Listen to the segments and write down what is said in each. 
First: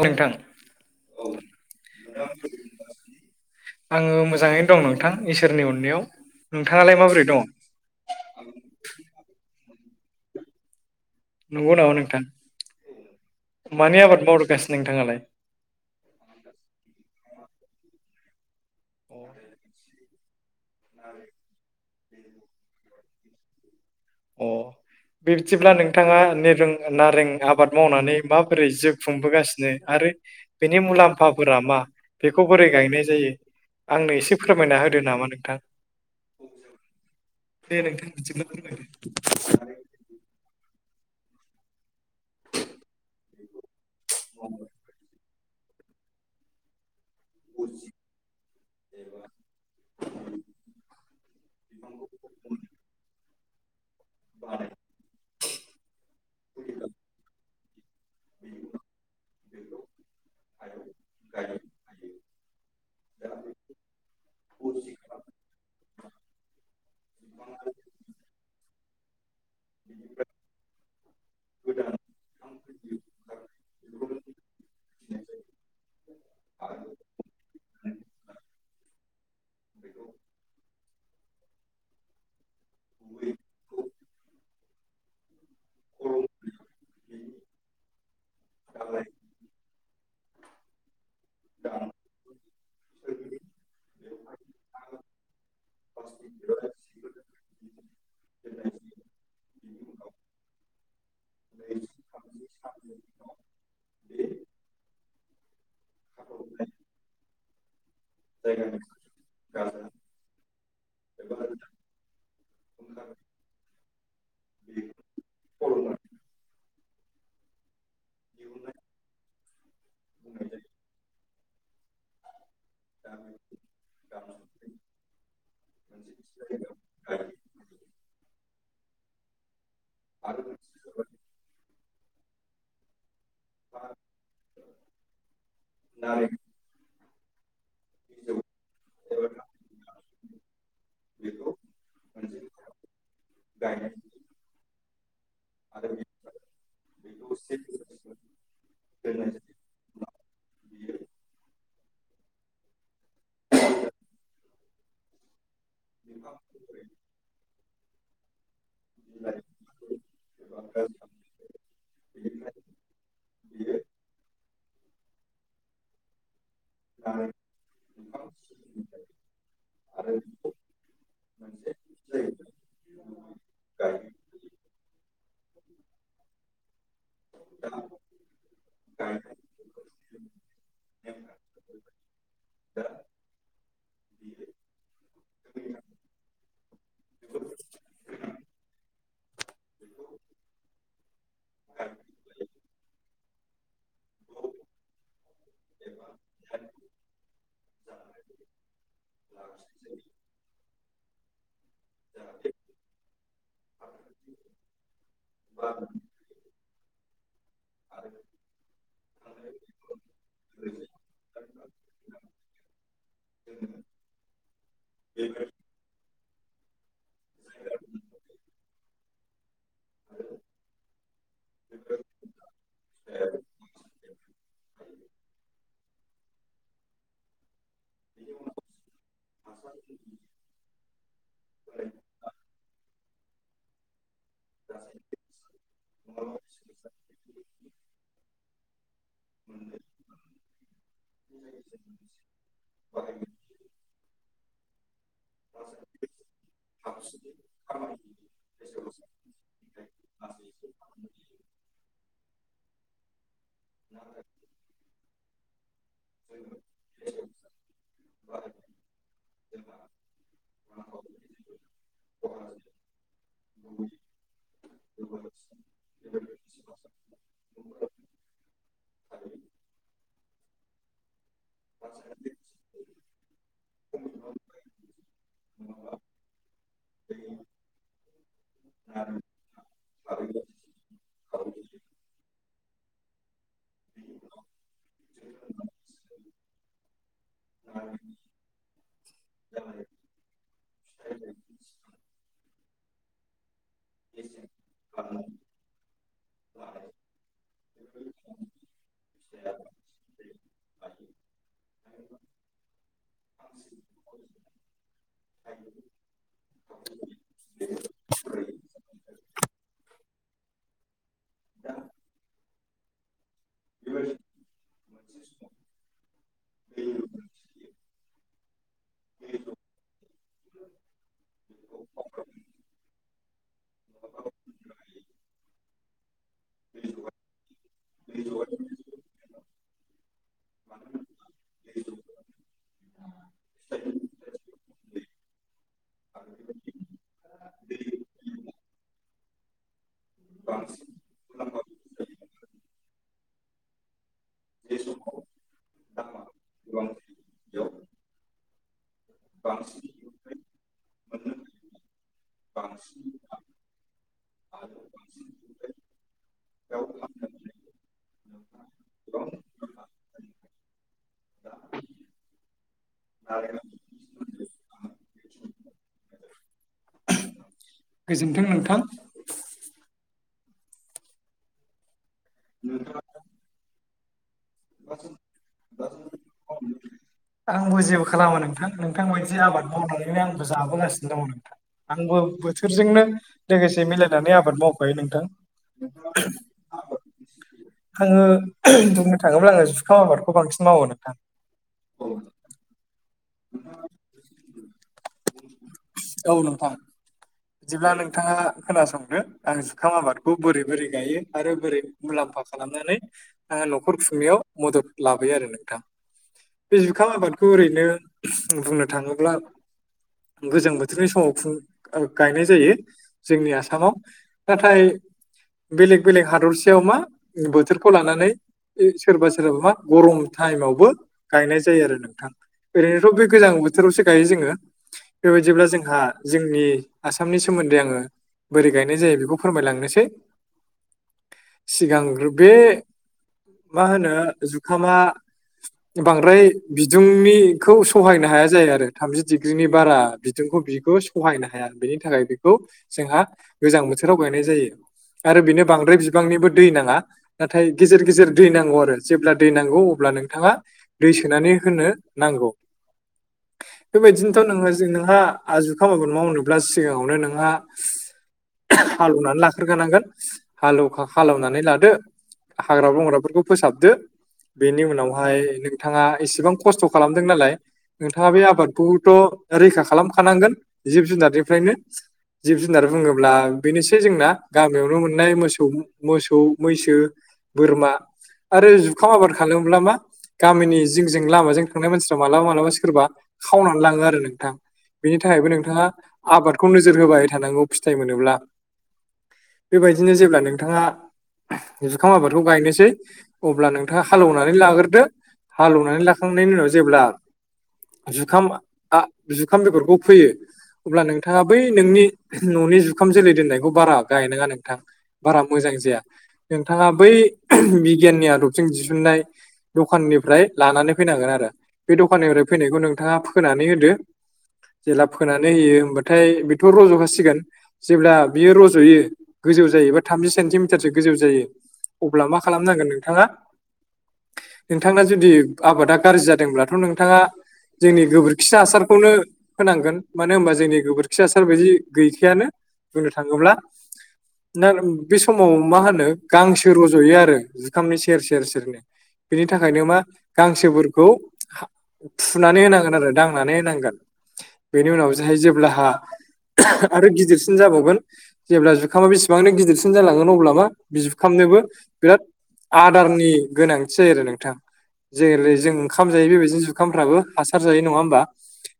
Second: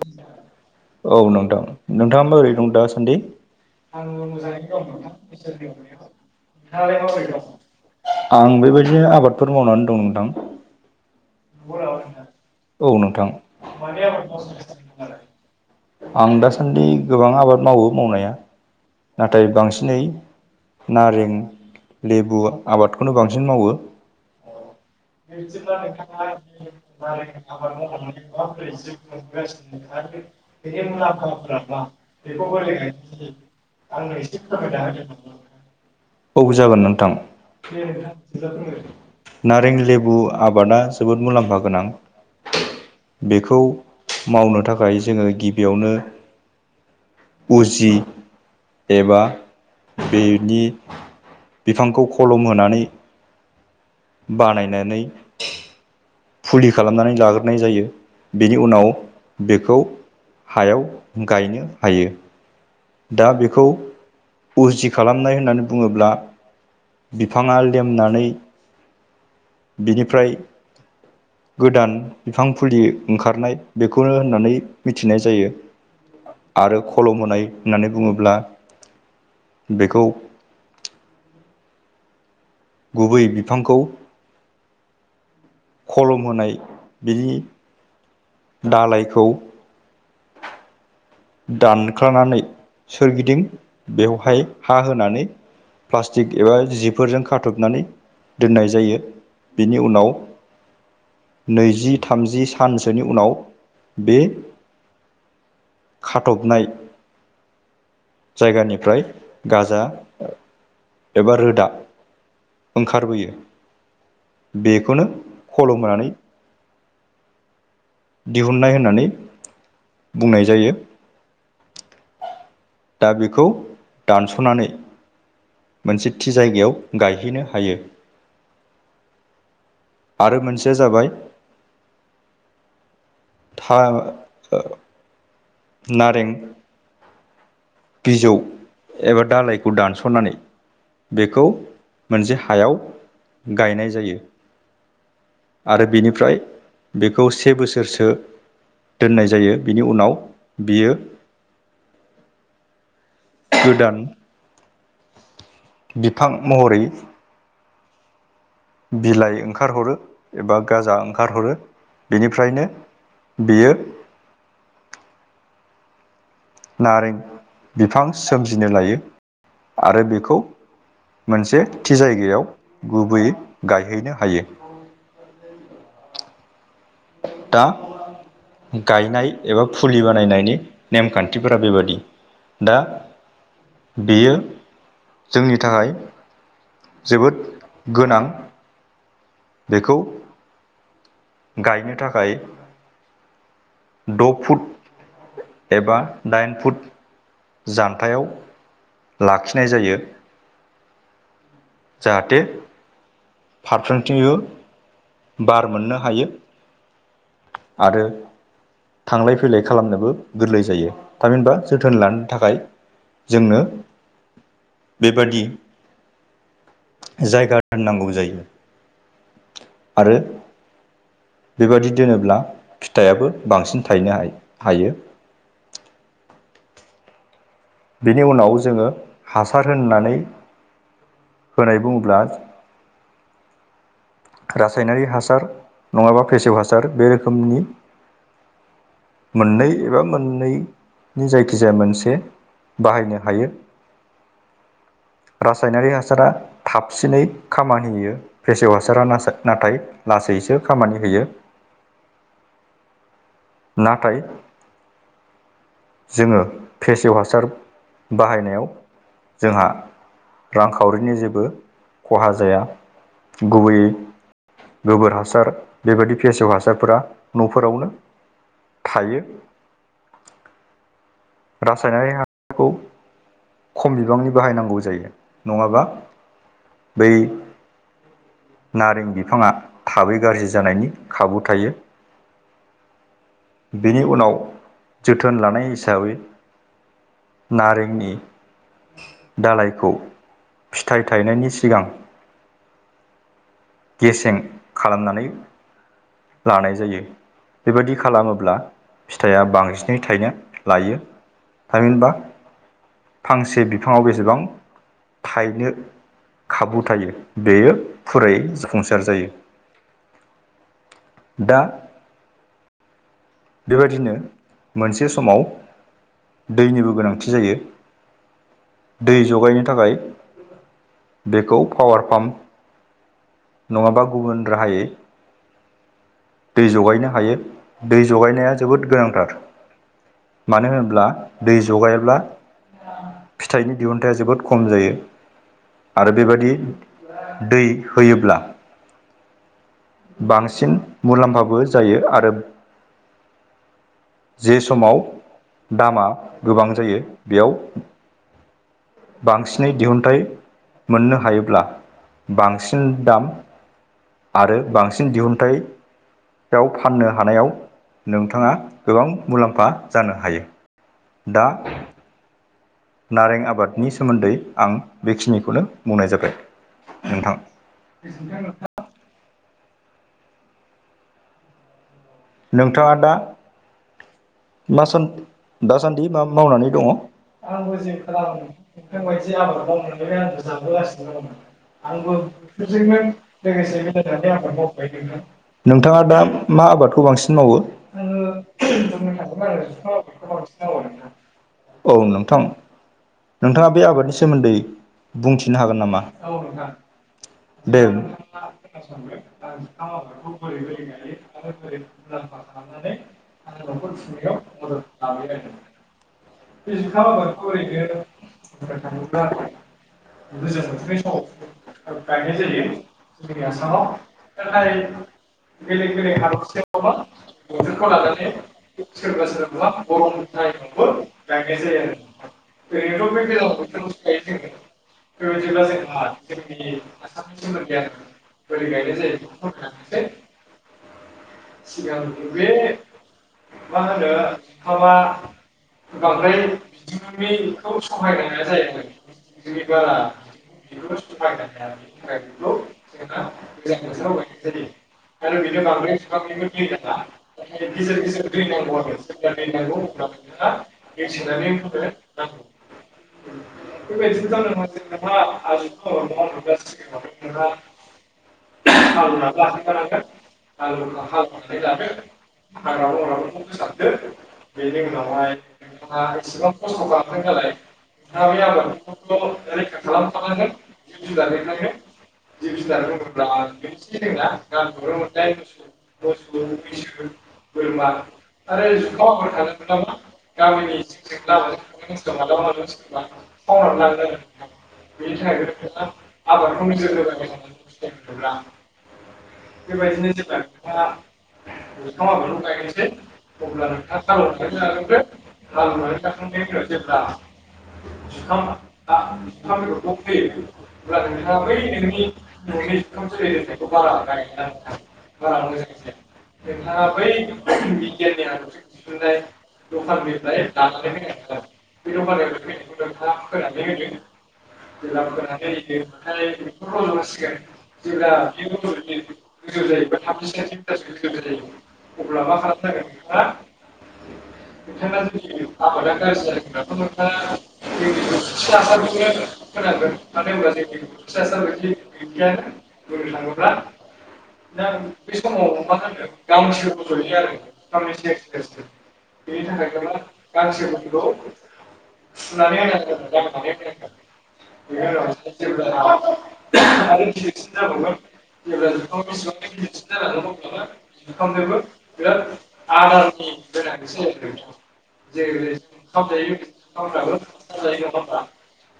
औ नोंथां औ नोंथां नोंथाङा माबोरै दं दाासान्दि? आं मोजाङैनो दं नोंथां इसोरनि अनायाव नोंथाङालाय माबोरै दं? आं बेबायदिनो आबादफोर मावनानै दं नोंथां। नंगौ नोंगौ नामा नोंथां नोंथां मानि आबाद औ मावगासिनो नोंथां। नोंथाङालाय आं दासान्दि गोबां आबाद मावो मावनाया। नाथाय बांसिनै नारें लेबु आबादखौनो बांसिन मावो। अ बिबदिब्ला नोंथाङा नें नारें आबाद मावनानै माबोरै जोब खुंबोगासिनो आरो बेनि मुलाम्फाफोरा मा बेखौ बोरै गायनाय जायो। आंनो एसे फोरमायना होदो नामा नोंथां। औ जागोन नोंथां। दे नोंथां बिदिब्ला फोरमायदो नारें लेबु आबादा जोबोद मुलाम्फा गोनां बेखौ मावनो थाखाय जोङो गिबियावनो उजि एबा बेनि बिफांखौ खलम होनानै बानायनानै। फुलि खालामनानै लाग्रोनाय जायो। बेनि उनाव बेखौ हायाव गायनो हायो। दा बेखौ उजि खालामनाय होननानै बुङोब्ला बिफाङा लेमनानै बिनिफ्राय गोदान बिफां फुलि ओंखारनाय बेखौनो होननानै मिथिनाय जायो। आरो खलम होनाय होननानै बुङोब्ला बेखौ। गुबै बिफांखौ खलम होनाय बिनि। दालायखौ। दानखानानै सोरगिदिं बेवहाय हा होनानै प्लास्टिक एबा जिफोरजों खाथबनानै दोननाय जायो। बेनि उनाव नैजि थामजि सानसोनि उनाव बे खाथबनाय। जायगानिफ्राय गाजा एबा रोदा ओंखारबोयो। बेखौनो फलंनानै दिहुननाय होननानै बुंनाय जायो दा बेखौ दानस'नानै मोनसे थि जायगायाव गायहैनो हायो आरो मोनसेया जाबाय था ओ नारें बिजौ एबा दाालइखौ दानस'नानै बेखौ मोनसे हायाव गायनाय जायो आरो बिनिफ्राय बेखौ से बोसोरसो दोननाय जायो बिनि उनाव बियो [unintelligible] गोदान बिफां महरै बिलाइ ओंखारहरो एबा गाजा ओंखारहरो बेनिफ्रायनो बेयो नारें बिफां सोमजिनो लायो आरो बेखौ मोनसे थि जायगायाव गुबैयै गायहैनो हायो दा गायनाय एबा फुलि बानायनायनि नेमखान्थिफोरा बेबादि दा बेयो जोंनि थाखाय जोबोद गोनां बेखौ गायनो थाखाय द' फुट एबा दाइन फुट जान्थायाव लाखिनाय जायो जाहाथे फारफ्रा [unintelligible] बार मोननो हायो आरो थांलाय फैलाय खालामनोबो गोरलै जायो थामहिनबा जोथोन लानो थाखाय जोंनो बेबादि जायगा दोननांगौ जायो आरो बेबादि दोनोब्ला फिथाइाबो बांसिन थायनो हायो हायो बेनि उनाव जोङो हासार होननानै होनाय बुङोब्ला रासायनारि हासार नङाबा फेसेव हासार बे रोखोमनि मोननै एबा मोननैनि जायखिजाया मोनसे बाहायनो हायो। [inaudible] रासायनारि हासारा थाबसिनै खामानि होयो फेसेव हासा सारा ना नाथाय लासैसो खामानि होयो नाथाय जोङो फेसेव हासार बाहायनायाव जोंहा रांखावरिनि जेबो खहा जाया गुबैयै गोबोर हासार बेबादि फेसेव हासारफोरा न'फोरावनो थायो रासायनारि हासारखौ खम बिबांनि बाहायनांगौ जायो नङाबा बै नारें बिफाङा थाबै गाज्रि जानायनि खाबु थायो बेनि उनाव जोथोन लानाय हिसाबै नारेंनि दालायखौ फिथाइ थाइनायनि सिगां गेसें खालामनानै लानाय जायो बेबायदि खालामोब्ला फिथाइया बांसिनै थाइनो लायो थामहिनबा फांसे बिफाङाव बेसेबां थायनो खाबु थायो। बेयो फुरायै जाफुंसा सार जायो। दा बेबायदिनो मोनसे समाव दैनिबो गोनांथि जायो। दै जगायनो थाखाय बेखौ पावार पाम नङाबा गुबुन राहायै दै जगायनो हायो। दै जगायनाया जोबोद गोनांथार। मानो होनोब्ला दै जगायाब्ला फिथाइनि दिहुनथाइया जोबोद खम जायो। आरो बेबादि दै होयोब्ला बांसिन मुलाम्फाबो जायो। आरो जे समाव दामा गोबां जायो। बेयाव बांसिनै दिहुनथाइ मोननो हायोब्ला बांसिन दाम आरो बांसिन दिहुनथाय याव फाननो हानायाव नों थाङा गोबां मुलाम्फा जानो हायो। दा नारें आबादनि सोमोन्दै आं बेखिनिखौनो बुंनाय जाबाय नोंथां। गोजोन्थों नोंथां। नोंथाङा दा मासान दासान्दि मा मावनानै दङ? आंबो जे खालामो नोंबायदि आबाद मावनानैनो आंबो जाबबोगासिनो दङ। आंबो बिदिनो लोगोसे मेलायनानै आबाद मावफायो नोंथां। नोंथाङा दा मा आबादखौ बां आङो दुंनाय औ नोंथां। नोंथाङा बे आबादनि सोमोन्दै बुंथिनो हागोन नामा? औ नोंथां बिदिब्ला नोंथाङा खोनासंदो। आं जुखाम आबादखौ बोरै बोरै गायो आरो बोरै मुलाम्फा खालामनानै ओ न'खर खुंनायाव मदद लाबोयो आरो नोंथां। बे जुखाम आबादखौ ओरैनो बुंनो थाङोब्ला गोजां बोथोरनि समाव खुं ओ गायनाय जायो। जोंनि आसामाव नाथाय बेलेग बेलेग हादर सिं थेयाव मा बोथोरखौ लानानै सोरबा सोरबा मा गरम टाइमावबो गायनाय जा - जायो आरो नोंथां। ओरैनोथ' बे गोजां बोथोरावसो गायो जोङो। बेबायदिब्ला जोंहा जोंनि आसामनि सोमोन्दै आङो बोरै गायनाय जायो बेखौ फोरमायलांनोसै। सिगांग्रो बे मा होनो जुखामा बांद्राय बिदुंनिखौ सहायनो हाया जायो आरो। थामजि डिग्रिनि बारा बिदुंखौ बिखौ सहायनो हाया। बे नि थाखाय बेखौ जोंहा गोजां बोथोराव गायनाय जायो। आरो बेनो बांद्राय बिबांनिबो दै नाङा नाथाय गेजेर गेजेर दै नांगौ आरो। जेब्ला दै नांगौ अब्ला नोंथाङा दै सोनानै होनो नांगौ। बेबायदिनोथ' नोङो नोंहा आ जुखाम मावनो अब्ला सिगाङावनो नोंहा हालौवनानै लाख्रो खानांगोन हालौखा हालौव नानै लादो हाग्रा बंग्राफोरखौ फोसाबदो। बेनि उनावहाय नोंथाङा एसेबां खस्थ' खालामदों नालाय। नोंथाङा बे आबादखौथ' रैखा खालामखानांगोन जिब जुनार रिफ्रायनो जिब जुनार बुङोब्ला बेनोसै जोंना गामियावनो मोननाय मोसौ मोस सौ, मैसो, बोरमा आरो जुखाम आबाद खालामोब्ला मा। गामिनि जिंजों लामाजों थांनाय मानसिफ्रा मालाबा मालाबा सोरबा खावनानै लाङो आरो नोंथां। बेनि थाखायबो नोंथाङा। आबादखौ नोजोर होबाय थानांगौ फिथाइ मोनोब्ला बेबायदिनो जेब्ला नोंथाङा [unintelligible] जुखाम आबादखौ गायनोसै अब्ला नोंथाङा हालौवनानै लाग्रोदो हालौवनानै लाखांनायनि उनाव जेब्ला जुखाम आ जुखाम बेगरखौ फोयो अब्ला नोंथाङा बै नोंनि न'नि जुखाम जोलै दोननायखौ बारा गायनाङा नोंथां बारा मोजां जाया। नोंथाङा बै [unintelligible] बिगियाननि आदबजों दिहुननाय दखाननिफ्राय लानानै फैनाय फैनांगोन आरो बे दखाननिफ्राय फैनायखौ नोंथाङा फोनानै होदो जेल्बा सोना [unintelligible] जेब्ला फोनानै होयो होमबाथाय बेथ' रज'खासिगोन जेब्ला बियो रज'यो गोजौ जायोबा थामजि सेन्टिमिटारसो गोजौ जायो अब्ला मा खालामनांगोन नोंथाङा [unintelligible] नोंथाङा जुदि आबादा गाज्रि जायोब्लाथ' नोंथाङा [unintelligible] मानो होनब्ला जोंनि गोबोरखि हासारखौनो होनांगोन मानो होनबा जोंनि गोबोरखि हासार बायदि गैखायानो [unintelligible] बुंनो बुंनोथङोब्ला। थाङोब्ला दा बे समाव मा खालामनो गांसो रज'यो आरो जुखामनि सेर सेर। बेनि थाखाय गोबां गांसोफोरखौ फुनानै होनांगोन [unintelligible] [inaudible] बेनि उनाव जोहाय जेब्लाहा [unintelligible] आरो गिदिरसिन जाबावगोन जेब्ला जुखामा बेसेबांनो गिदिरसिन जालांगोन अब्ला मा बि जुखामनोबो बिराद आदारनि गोनांथि जायो आरो नोंथां। जेरै जों ओंखाम जायो बेबायदिनो जुखामफ्राबो हासार जायो नङा होमबा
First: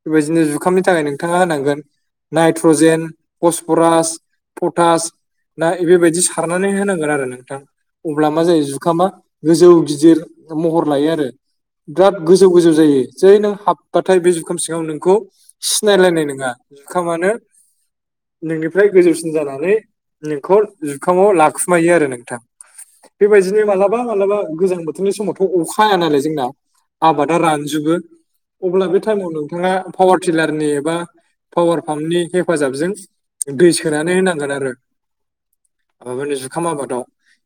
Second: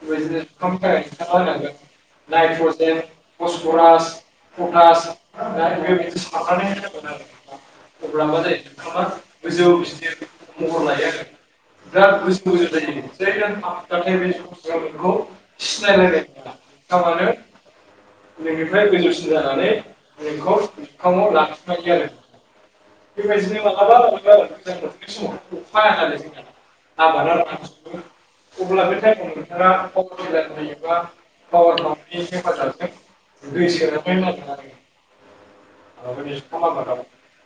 बेबायदिनो जुखाम थाखाय नोंथाङा होनांगोन नायट्र'जेन फसफरास पटास [unintelligible] बिदि सारनानै होनांगोन आरो नोंथां। अब्ला मा जायो जुखामा गोजौ गिदिर महर लायो आरो। ब्राद गोजौ गोजौ जायो जै नों हाब्बाथाय बे जुखाम सिङाव नोंखौ सिनायलायनाय नङा जुखामानो नोंनिफ्राय गोजौसिन जानानै नोंखौ जुखामाव लाखुमायो आरो नोंथां। बेबायदिनो मालाबा मालाबा गोजां बोथोरनि समावथ' अखा हारा नालाय जोंना आबादा रानजोबो अब्ला बे टाइमाव नोंथाङा पावार टिलारनि एबा पावार पाम्पनि हेफाजाबजों दै सोनानै होनांगोन आरो। [inaudible] माबानि जुखाम आबादाव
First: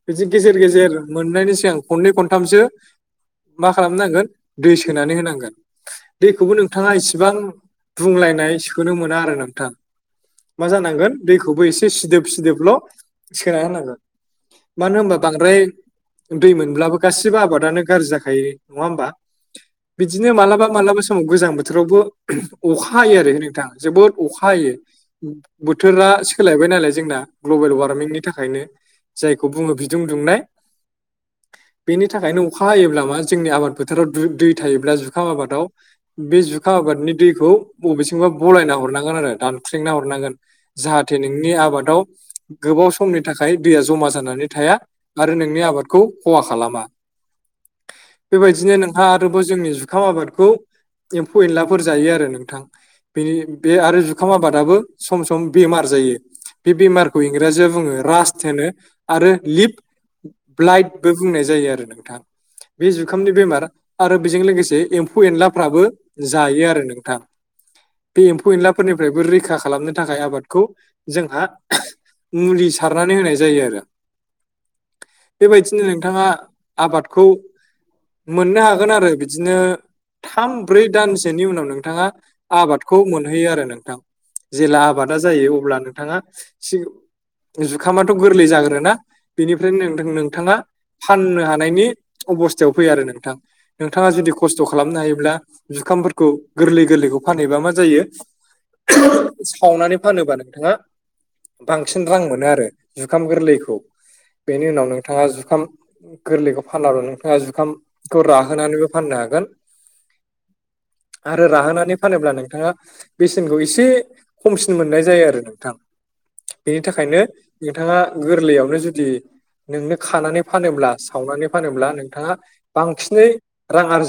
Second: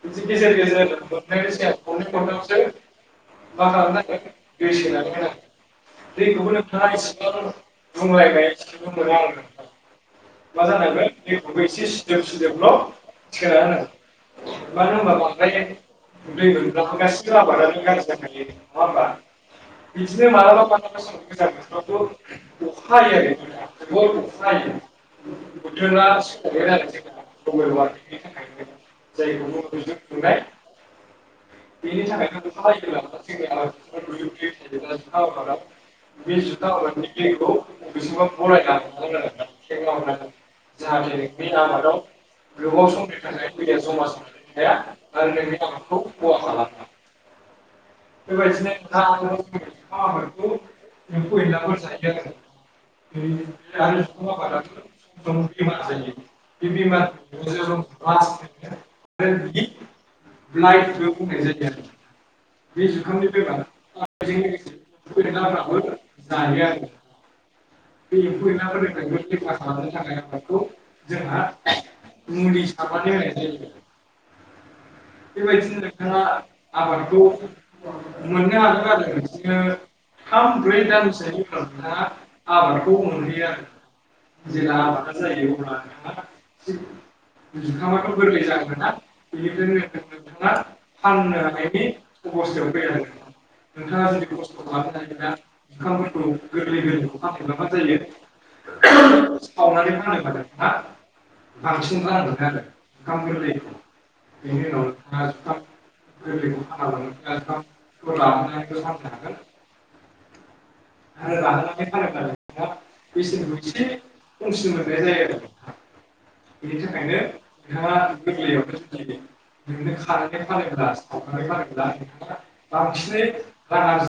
बिदि गेजेर गेजेर मोननायनि सिगां खननै खनथामसो मा खालामनांगोन दै सोनानै होनांगोन दैखौबो नोंथाङा इसिबां बुंलायनाय सोनो मोना आरो नोंथां। मा जानांगोन दैखौबो एसे सिदोब सिदोबल' सोना होनांगोन। मानो होमबा बांद्राय दै मोनब्लाबो गासिबो आबादानो गाज्रि जाखायो नङा होमबा? बिदिनो मालाबा मालाबा समाव गोजां बोथोरावबो [unintelligible] अखा हायो आरो नोंथां जोबोद अखा हायो ब बोथोरा सोलायबाय नालाय जोंना ग्लबेल ग्लबोल वार्मिंनि थाखायनो जायखौ बुङो बिदुं दुंनाय। [inaudible] बेनि थाखायनो अखा हायोब्ला मा जोंनि आबाद फोथाराव दु दै थायोब्ला जुखाम आबादाव बे जुखाम आबादनि दैखौ बबेथिंबा बलायना हरनांगोन आरो दानख्लेंना हरनांगोन जाहाथे नोंनि आबादाव गोबाव समनि थाखाय दैया जमा जानानै थाया आरो नोंनि आबादखौ खहा खालामा। बेबायदिनो नोंहा आरोबाव जोंनि जुखाम आबादखौ एम्फौ एनलाफोर जायो आरो नोंथां बेनि बे आरो जुखाम आबादाबो सम सम बेमार जायो। बे बि बेमार बेमारखौ इंराजियाव बुङो राजस्त होनो आरो लिप ब्लाइटबो बुंनाय जायो आरो नोंथां। बे जुखामनि बेमार आरो बेजों लोगोसे एम्फौ एनलाफ्राबो जायो आरो नोंथां। बे एम्फौ-एनलाफोरनिफ्रायबो रैखा खालामनो थाखाय आबादखौ जोंहा मुलि सारनानै होनाय जायो आरो बेबायदिनो नोंथाङा आबादखौ मोननो हागोन आरो बिदिनो थाम ब्रै दानसोनि उनाव नों थाङा आबादखौ मोनहैयो आरो नोंथां। जेला आबादा जायो अब्ला नोंथाङा सि जुखामाथ' गोरलै जाग्रोरोना बेनिफ्रायनो नोंथां नोंथाङा फाननो हानायनि अबस्थायाव फैयो आरो नोंथां नोंथाङा जुदि खस्थ' खालामनो हायोब्ला जु [inaudible] गोरलै गोरलैखौ फानग्रोनानै मा जायो जायो सावनानै फानोबा फाननो नोंथाङा हागोन। बांसिन रां मोनगोन आरो जुखाम गोरलैखौ बेनि उनाव गोरलैखौ फानाब्ला नोंथाङा जुखामखौ गोरा राहोनानैबो फाननो जुखाम [inaudible] हागोन [inaudible] आरो राहोनानै फानोब्ला नोंथाङा बेसेनखौ एसे खमसिन मोननाय जायो आरो नोंथां। बेनि थाखायनो नोंथाङा गोरलैयावनो जुदि नोंनो खानानै फानोब्ला सावनानै फानोब्ला नोंथाङा बांसिनै रां आरजि